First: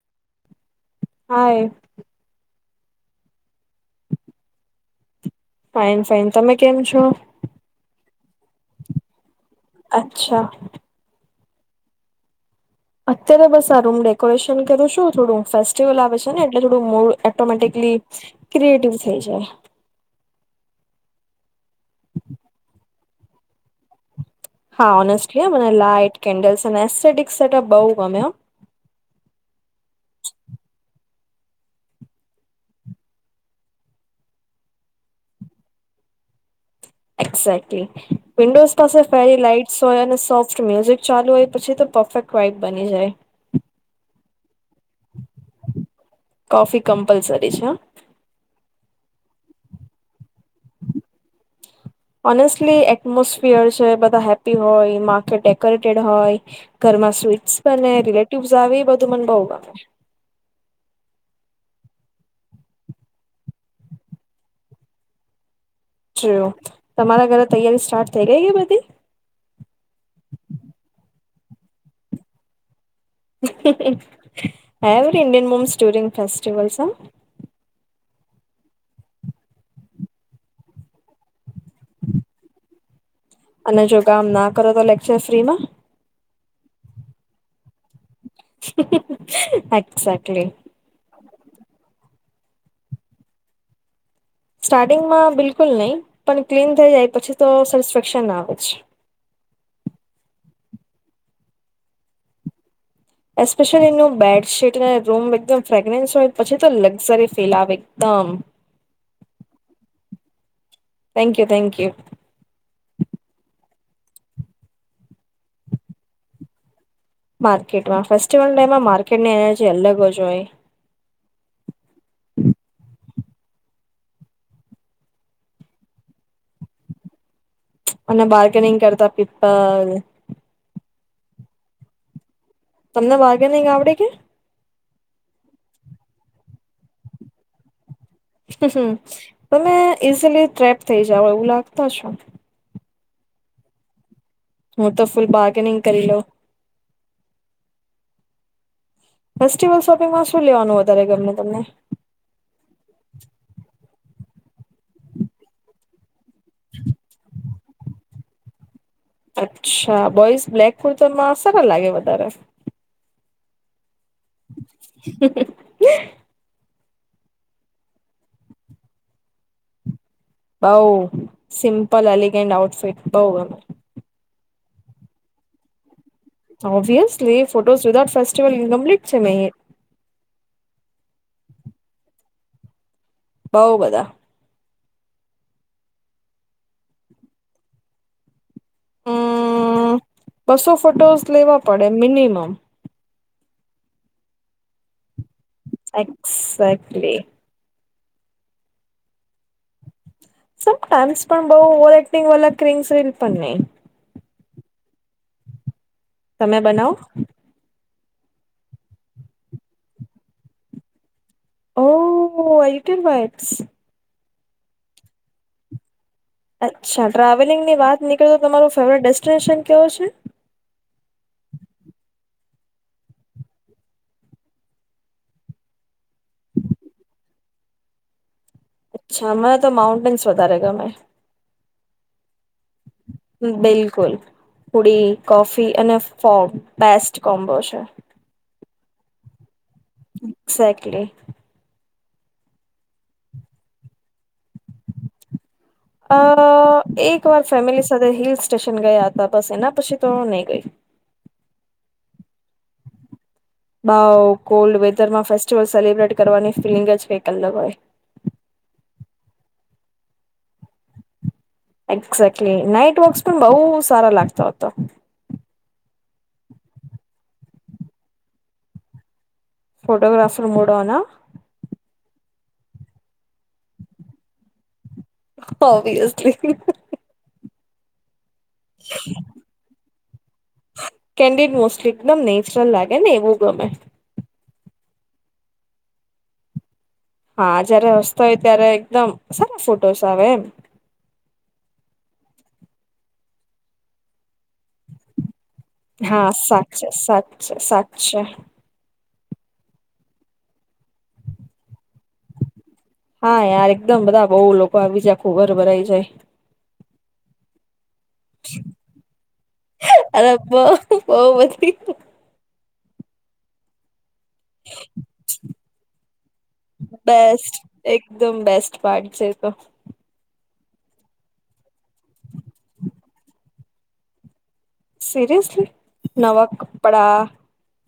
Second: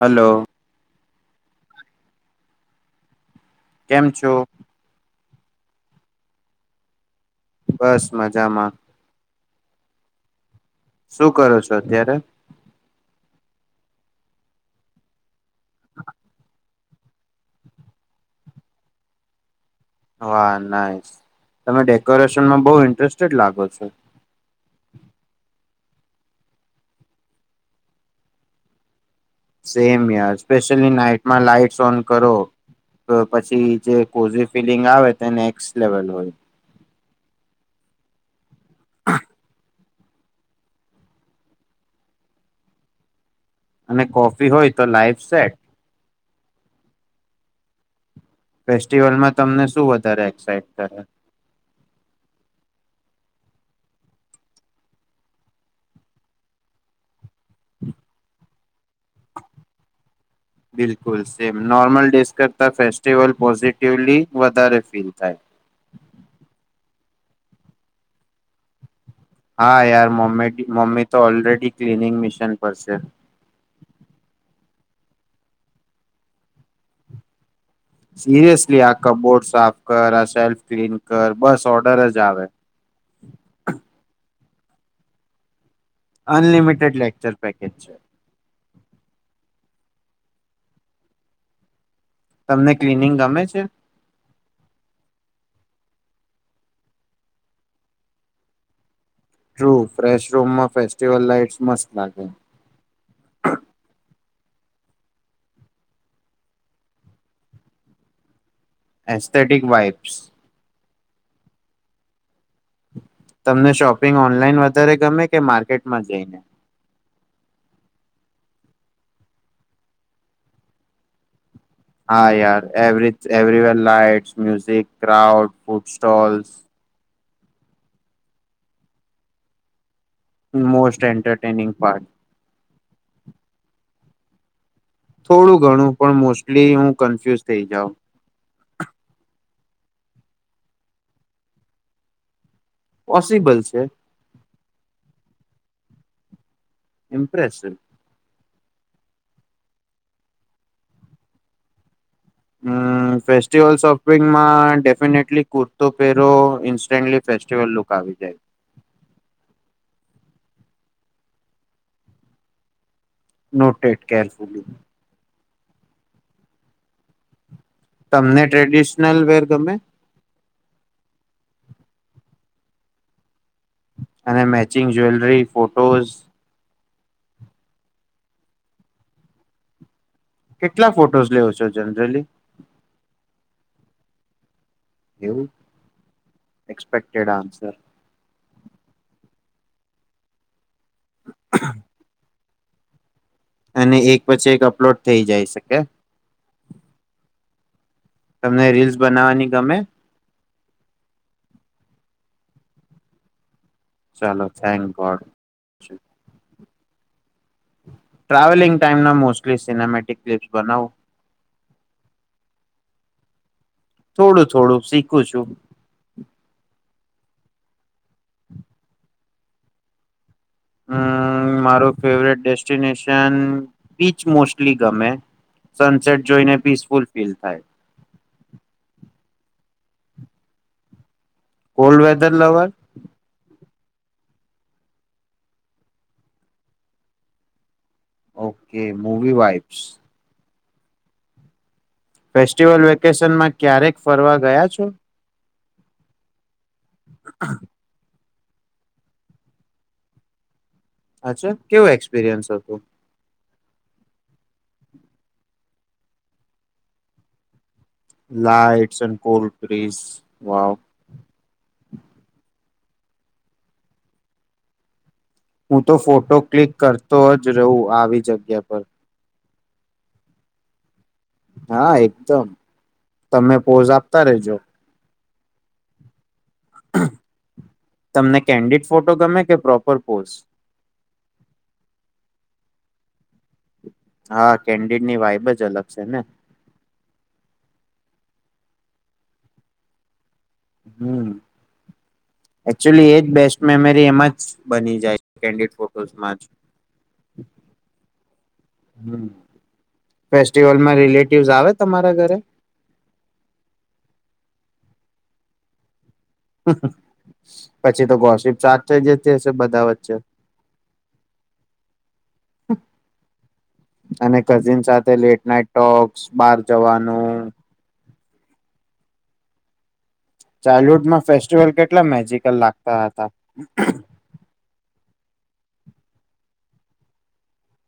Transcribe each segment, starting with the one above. Hello hi કેમ છો fine, fine, તમે કેમ છો? બસ મજામાં અચ્છા શું કરો છો અત્યારે અત્યારે બસ આ રૂમ ડેકોરેશન કરું છું થોડું ફેસ્ટિવલ આવે છે ને એટલે થોડું મુળ એટોમેટિકલી ક્રિએટિવ થઈ જાય. હા, નાઈસ તમે ડેકોરેશનમાં બહુ ઇન્ટરેસ્ટેડ લાગો છો હા, ઓનેસ્ટલી મને લાઈટ, કેન્ડલ્સ, અને સીડીગ સેટઅપ બહું ગમે હ સેમ યાર સ્પેશલી નાઇટ માં લાઈટસ ઓન કરો તો, પછી જે કોઝી ફિલિંગ આવે તે નેક્સ લેવલ હોય એકઝેકટલી વિન્ડોઝ પાસે ફેરી લાઈટસ હોય અને સોફ્ટ મ્યુઝિક ચાલુ હોય, પછી તો પરફેક્ટ વાઈબ બની જાય. અને કોફી હોય, તો લાઈફ સેટ. કોફી કમ્પલસરી છે હ. ફેસ્ટિવલમાં તમને શું વધારે એક્સાઈટ કરે. ઓનેસ્ટલી એટમોસફિયર છે, બધા હેપ્પી હોય માકે ડેકોરેટેડ હોય ઘરમાં સ રિલેેટીવસ આવે એ બધું મને બહુ ગમે. બિલકુલ સેમ નોર્મલ ડેઝ કરતાં ફેસ્ટિવલ પોઝિટિવલી વધારે ફીલ થાય. જ તમારા ઘરે તૈયારી સ્ટાર્ટ થઈ ગઈ કે બધી. હા યાર મમ્મી મમ્મી તો ઓલરેડી ક્લીનિંગ મિશીન પર છે. Every Indian mom story in festivals હ. સિરિયસલી આ કપબોર્ડ સાફ કર, આ સેલ્ફ ક્લીન કર, બસ ઓર્ડર જ આવે. અને જો કામ ના કરો તો લેક્ચર ફ્રીમાં. અનલિમિટેડ લેક્ચર પેકેજ છે. એકઝેકટલી. તમને ક્લીનિંગ ગમે છે. સ્ટાર્ટિંગમાં બિલકુલ નહીં પણ ક્લીન થઈ જાય, પછી તો સેટિસ્ફેક્શન આવે છે. ટ્રુ ફ્રેશ રૂમમાં ફેસ્ટિવલ લાઈટ્સ મસ્ત લાગે. સેટ ને રૂમ એકદમ ફ્રેગનેસ હોય પછી, તો લક્ઝરી ફિલ આવે એકદમ. Aesthetic vibes. Thank you thank you. તમને શોપિંગ ઓનલાઈન વધારે ગમે કે માર્કેટમાં જઈને. માર્કેટમાં ફેસ્ટિવલ ટાઇમમાં માર્કેટની એનર્જી અલગ જ હોય. હા યાર every everywhere lights, music, crowd, food stalls, અને બાર્ગેનિંગ કરતા પીપલ. Most entertaining part. તમને વાઘે નહીં આવ આવડે કે. થોડું ઘણું પણ મોસ્ટલી હું કન્ફ્યુઝ થઈ જાઉ. હ તમે ઈઝીલી ટ્રેપ થઇ જાઓ એવું લાગત છો. પોસિબલ છે. હું તો ફૂલ બાર્ગેનિંગ કરી લોઉ. ઇમપ્રેસિવ. ફેસ્ટિવલ શોપિંગમાં શું લેવાનું વધારે ગમે તમને. હમ ફસ્ટિવલ્સ ઓફ. સ્ંગમાં ડેફિનેટલી કુર્તો પહેરો ઇન્સ્ટન્ટલી ફેસ્ટિવલ લુક આવી જાય. અચ્છા બોઈસ બ્લેક ખુર્તનમાં સારા લાગે વધારે. નોટેડ. કેૅરફુલ્લી. તમને ટ્રેડિશનલ વેર ગમે. બઉ સિમ્પલ એલિગેન્ટ આઉટફિટ બઉ. અને matching jewellery photos. Obviously photo without festival incomplete છે મેં. કેટલા ફોટોઝ લેવો છો જનરલી. બવ બદા. હવ એક્સપેક્ટેડ આન્સર. હમ બસો ફોટોસ લેવા પડે મિનિમમ અને એક પછી એક અપલોડ થઈ જાય શકે એક્સાકલી તમને રીલ્સ બનાવવાની ગમે પણ ટમ્સ ફોમ બવ ઓવર એક્ટિંગ વાલા ક્રીમ ફિલ્મ પણ નહી ચાલો થેન્ક ગોડ તમે બનાવ ટ્રાવેલિંગ ટાઈમ ના મોસ્ટલી સિનેમેટિક ક્લિપ્સ બનાવું ઓ આઇટન વેબ્સ થોડું થોડું શીખું છું અચ્છા, ટ્રાવેલિંગ ની વાત નીકળે તો તમારું ફેવરેટ ડેસ્ટિનેશન કેવો છે હમ મારો ફેવરેટ ડેસ્ટિનેશન બીચ, મોસ્ટલી ગમે સનસેટ જોઈને પીસફુલ ફીલ થાય અચ્છા હ તો માઉન્ટેન્સ વધારે ગમેં કોલ્ડ વેધર લવર બિલકુલ પુડી, કોફી અને ફોમ, બેસ્ટ કોમ્બો છે okay movie vibe exactly festival વેકેશનમાં ક્યારેક ફરવા ગયા છો? હ અ એક વાર ફેમિલી સાથે હિલ્સ સ્ટેશન ગયા હતા બસ એના પછી તો નહી ગઈ અચ્છા કેવું એક્સપિરિયન્સ હતું. બાવ કોલ્ડ વેધર માં ફેસ્ટિવલ સેલિબ્રેટ કરવાની ફીલિંગ જ ક અલગ હોય. Lights and cold trees. Exactly night walks પણ બહુ સારા લાગતો હતો. હું તો ફોટો ક્લિક કરતો, જ રહું આવી જગ્યા પર. ફોટોગ્રાફર મૂડોન હા. હા એકદમ તમે પોઝ આપતા રેજો ઓબવિયસલી. [inaudible] તમને કેન્ડિટ ફોટો ગમે કે પ્રોપર પોઝ. કેન્ડિડ મોસ્ટલી એકદમ નેચરલ લાગે ને એવું ગમે. કેન્ડીડ ની વાઈબ જ અલગ છે ને. હા જયારે હસ્તો હોય ત્યારે એકદમ સારા ફોટોસ આવે એમ. હમ એકચુલી એજ બેસ્ટ મેમરી એમાં જ બની જાય છે કેન્ડિડ હા ફોટોઝમાં જ સાચ છે સાચ છે સાચ છે. ફેસ્ટીવલમાં રિલેટિવ્સ આવે તમારા ઘરે હા યાર એકદમ બધા બઉુ લોકો આવી જ આઘું ઘર ભરાય જાઈ. પછી તો ગોશિપ સ્ટાર્ટ થઈ જશે બધા વચ્ચે. અરે બઉ બઉ બધી [inaudible] અને કઝિન સાથે લેટ નાઈટ ટોક્સ બાર જવાનું. બેસ્ટ એકદમ બેસ્ટ પાર્ટ છે તો. ચાઇલ્ડહુડમાં ફેસ્ટિવલ કેટલા મેજિકલ લાગતા હતા. સિરિયસલી નવા કપડા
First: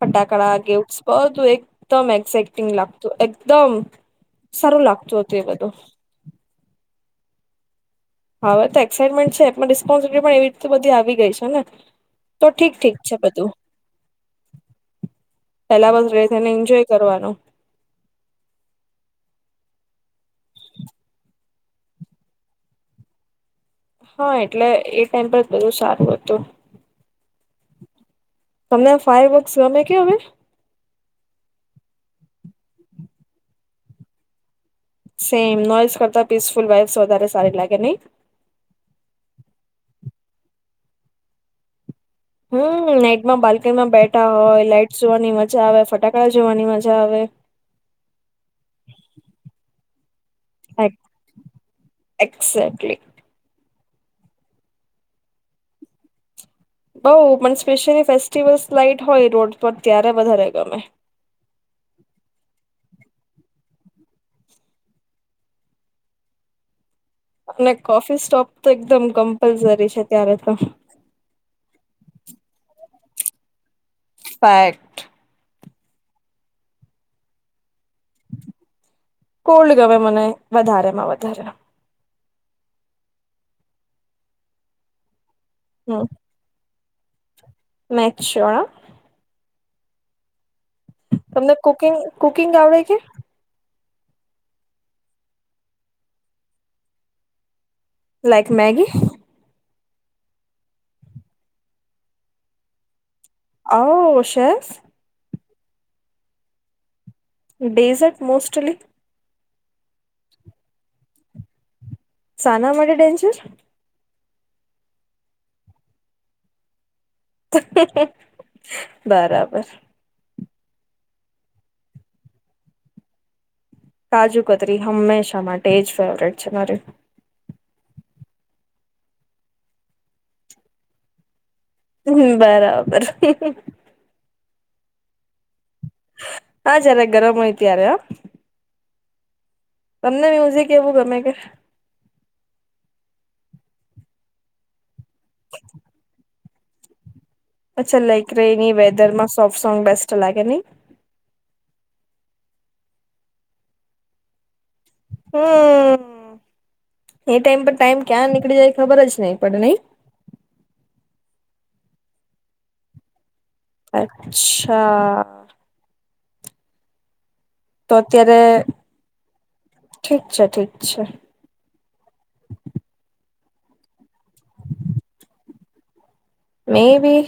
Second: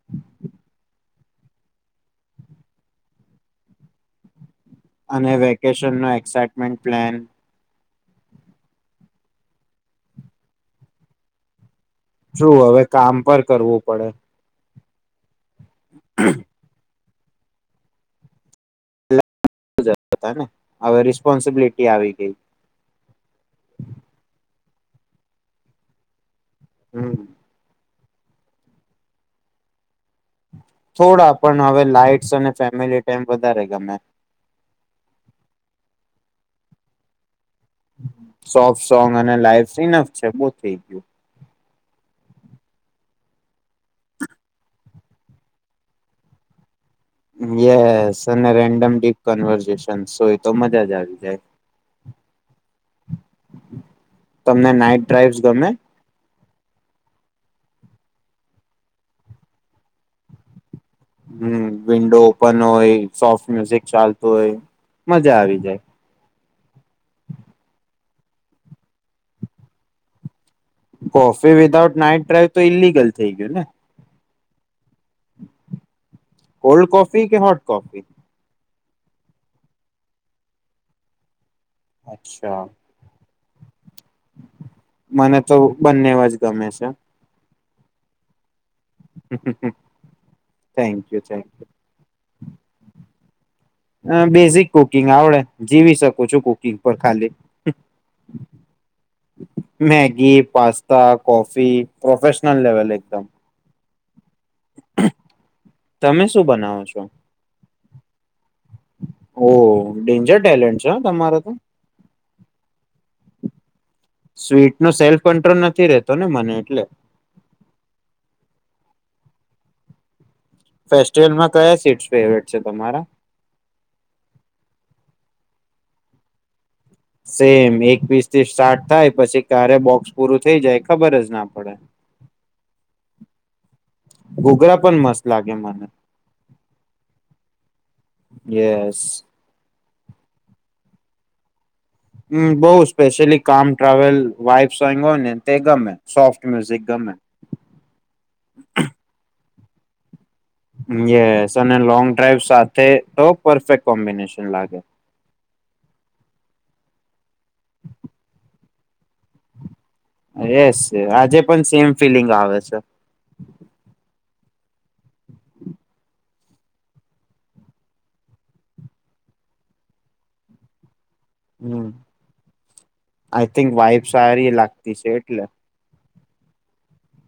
ફટાકડા ગિફ્ટ્સ બધું એકદમ એક્સઇટિંગ લાગતું એકદમ સારું લાગતું અને હતું એ બધું વેકેશન નો એક્ટમેન્ટ પ્લેન. હવે તો એક્સાઈટમેન્ટ છે એમાં રિસ્પોન્સિબટી પણ એવી રીતે બધી આવી ગઈ છે ને. તો શું ઠીક હવે ઠીક છે કામ પર બધું કરવું પડે. પેલા બસ ર રહે ને એન્જોય કરવાનું. હતા ને હવે રિસ્પોન્સિબિલિટી આવી ગઈ. હા એટલે એ ટાઈમ પર બધું સારું હતું. હમ. તમને ફાયર વક્સ ગમે કે હવે. થોડા પણ હવે લાઈટ્સ અને ફેમિલી ટાઈમ વધારે ગમે. સેમ નોઈસ કરતા પીસફુલ વાઇફ્સ વધારે સારી લાગે નહી સોફ્ટ સોંગ અને લાઈવ સિનફ છે બહ થઇ ગયું. હમ નાઈટમાં બાલ્કની માં બેઠા હોય લાઈટ્સ જોવાની મજા આવે, ફટાકડા જોવાની મજા આવે યસ, અને રેન્ડમ ક્લિક કન્વર્સેશન. તનસો એક. એક એક્ઝેટલી! તમને નાઈટ ડ્રાઈવસ ગમે? બઉ, પણ સ્પેશયલી ફેસ્ટિવલ્સ લાઈટ હોય રોડ પર ત્યારે બધા રય ગમે. હમ, વિન્ડો ઓપન હોય, સોફ્ટ મ્યુઝિક ચાલતું હોય, મજા આવી જાય. અને કોફી સ્ટોપ તો એકદમ કમ્પલસરી છે, ત્યારે પણ. કોફી વિધાઉટ નાઈટ ડ્રાઈવ તો ઈલિગલ થઈ ગયુંને. ફાઈટ કોલ્ડ કોફી કે હોટ કોફી? કોલ્ડ ગમે મને વધારે માં વધારે. અચ્છા. મને તો બંનેવ જ ગમે છે. મેચોળા હમ્મ, તમને કુકિંગ કુકિંગ આવડે કે? અ બેઝિક કુકિંગ આવડે. જીવી શકું છું. કુકિંગ પર ખાલી. Like Maggi? Maggi, pasta, coffee professional level એકદમ. ઓસ ઠસ. તમે શું બનાવો છો? Dessert mostly. ઓ ડેન્જર ટેલેન્ટ છે, તમારે તો. શાના માટે ટેન્શન? સ્વીટનો સેલ્ફ કંટ્રોલ નથી રહેતોને, મને એટલે. બરાબર. ફેસ્ટિવલમાં કયા સ્વીટ ફેવરેટ છે, તમારા? કાજુ કતરી હંમેશા માટે જ ફેવરેટ છે, મારી. સેમ એક પીસ થી સાઠ થાય. પછી, ક્યારે બોક્સ પૂરું થઈ જાય ખબર જ ના પડે હમ્મ, બરાબર. [unintelligible] ઘૂઘરા પણ મસ્ત લાગે મને. હા, જરા ગરમ હોય ત્યારે, હ. સ તમને મ્યુઝિક એવું ગમે કે? હમ્મ, બઉ સ્પેશ્યયલી કામ ટ્રાવેલ વાઈબસ. કઈ મને તે ગમે સોફ્ટ. મ્યુઝિક ગમે. અચ્છા લાઈક રેની વેધરમાં સોફ્ટ સોંગ બેસ્ટ લાગે નહી હમ્મ, એેસ. લોંગ ડ્રાઈવ સાથે તો પરફેક્ટ કોમ્બિનેશન લાગે. હમ્મ, એ ટાઈમ પર ટાઈમ ક્યાં નીકળી જાય ખબર જ નહી પડે નહી. યસ આજે પણ સેમ ફિલિંગ આવે છે. અચ્છા. તો અત્યારે ઠીક છે ઠીક છે. હમ આઈ થિંક વાઈફ સારી લાગતી છે. એટલે મે બી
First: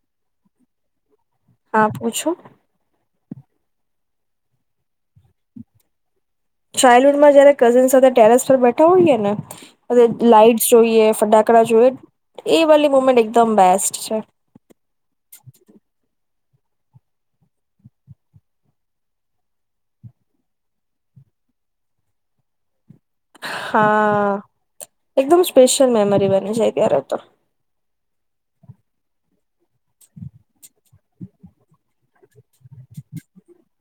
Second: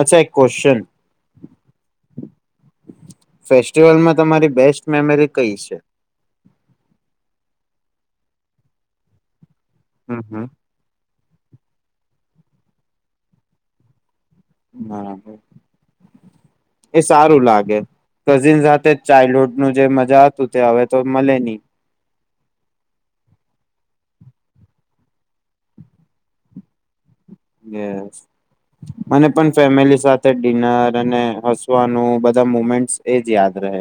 અચ્છા એક કો્ેશ્ચન? હા પૂછો. ફેસ્ટિવલમાં તમારી બેસ્ટ મેમરી કઈ છે. ચાઇલ્ડહુડમાં જયારે કઝિન સાથે ટેરેસ પર બેઠા હોઈએ ને હમ હમ લાઈટસ જોઈએ ફટાક જોઈ એ વલી મુમેન્ટ એકદમ બેસ્ટ છે. હા એ સારું લાગે કઝિન સાથે ચાઇલ્ડહુડ નું જે મજા હતું તે હવે તો મળે નહી. હા એકદમ સ્પેશિયલ મેમરી બને છે, અ ત્યારે તો. મને પણ ફેમિલી સાથે ડિનર અને હસવાનું મુમેન્ટ એ જ યાદ રહે.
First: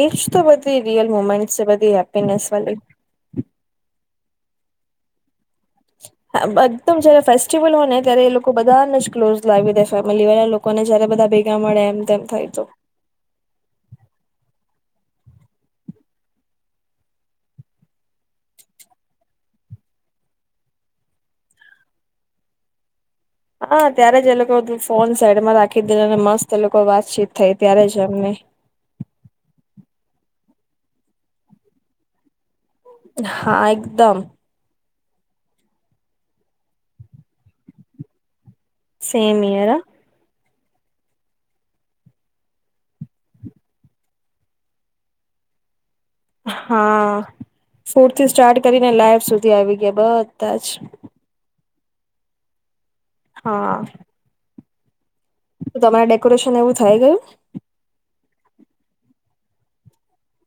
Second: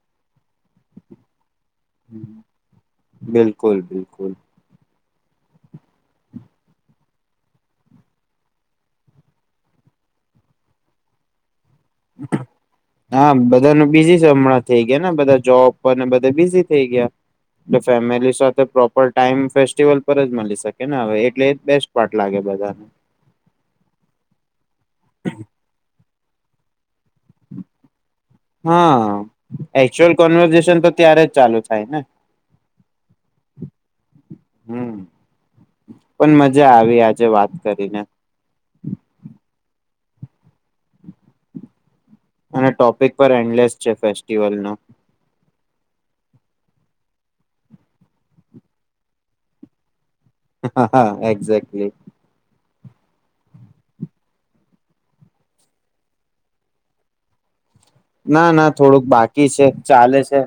એજ તો બધી રિયલ મુમેન્ટ છે બધી હેપીનેસ વા. બિલકુલ બિલકુલ. હ એકદમ જયારે ફેસ્ટિવલ હોય. ને ત્યારે એ લોકો બધાને જ ક્લોઝ લાવી દે ફેમિલી વાળા લોકોને જયારે બધા. ભેગા મળે એમ તેમ થાય તો હા બધાનું બીજી છે. હમણાં થઈ ગયાને બધા જોબ પરને બધ બીઝી થઈ ગયા. એ ફેમિલી સાથે પ્રોપર ટાઈમ ફેસ્ટિવલ પર જ મળી શકે. ને હવે એટલે એ બેસ્ટ પાર્ટ લાગે બધાને. હા ત્યારે જ એ લોકો ફોન સાઈડમાં રાખી દેવાનો અને મસ્ત લોકો વા હા એકચ્યુઅલ કનવર્સેશન તો ત્યારે જ ચાલુ થાય ને. હા એકદમ! હમ પણ મજા આવી આજે વાત કરીને. સેમ હિયર હ! અને ટોપિક પર એન્ડલેસ છે ફેસ્ટિવલનો. હા ફૂરથી સ્ટાર્ટ કરીને લાઈવ સુધી આવી ગયા બસ. હા હા એક્ઝાક્ટલી. હા! તો તમારે ડેકોરેશન એવું થઈ ગયું. ના ના થોડુંક બાકી છે, ચાલે છે,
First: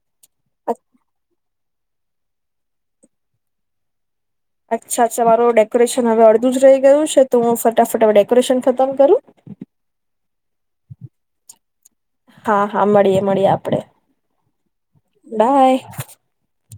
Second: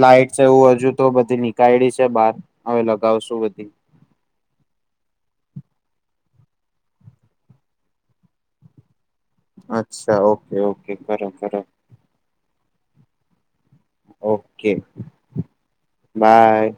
લાઈટ. વું હજુ તો બધી નીક ગાયડી છે બાર હવે લગાવશું બધી. અચ્છા મારું ડેકોરેશન હવે અડધું જ રહી ગયું છે. તો હું ફટાફટ હવે ડેકોરેશન ખતમ કરું. અચ્છા ઓકે ઓકે કરો ‌કરો. હાં હાં મળીએ મળીએ આપણે ઓકે બાય.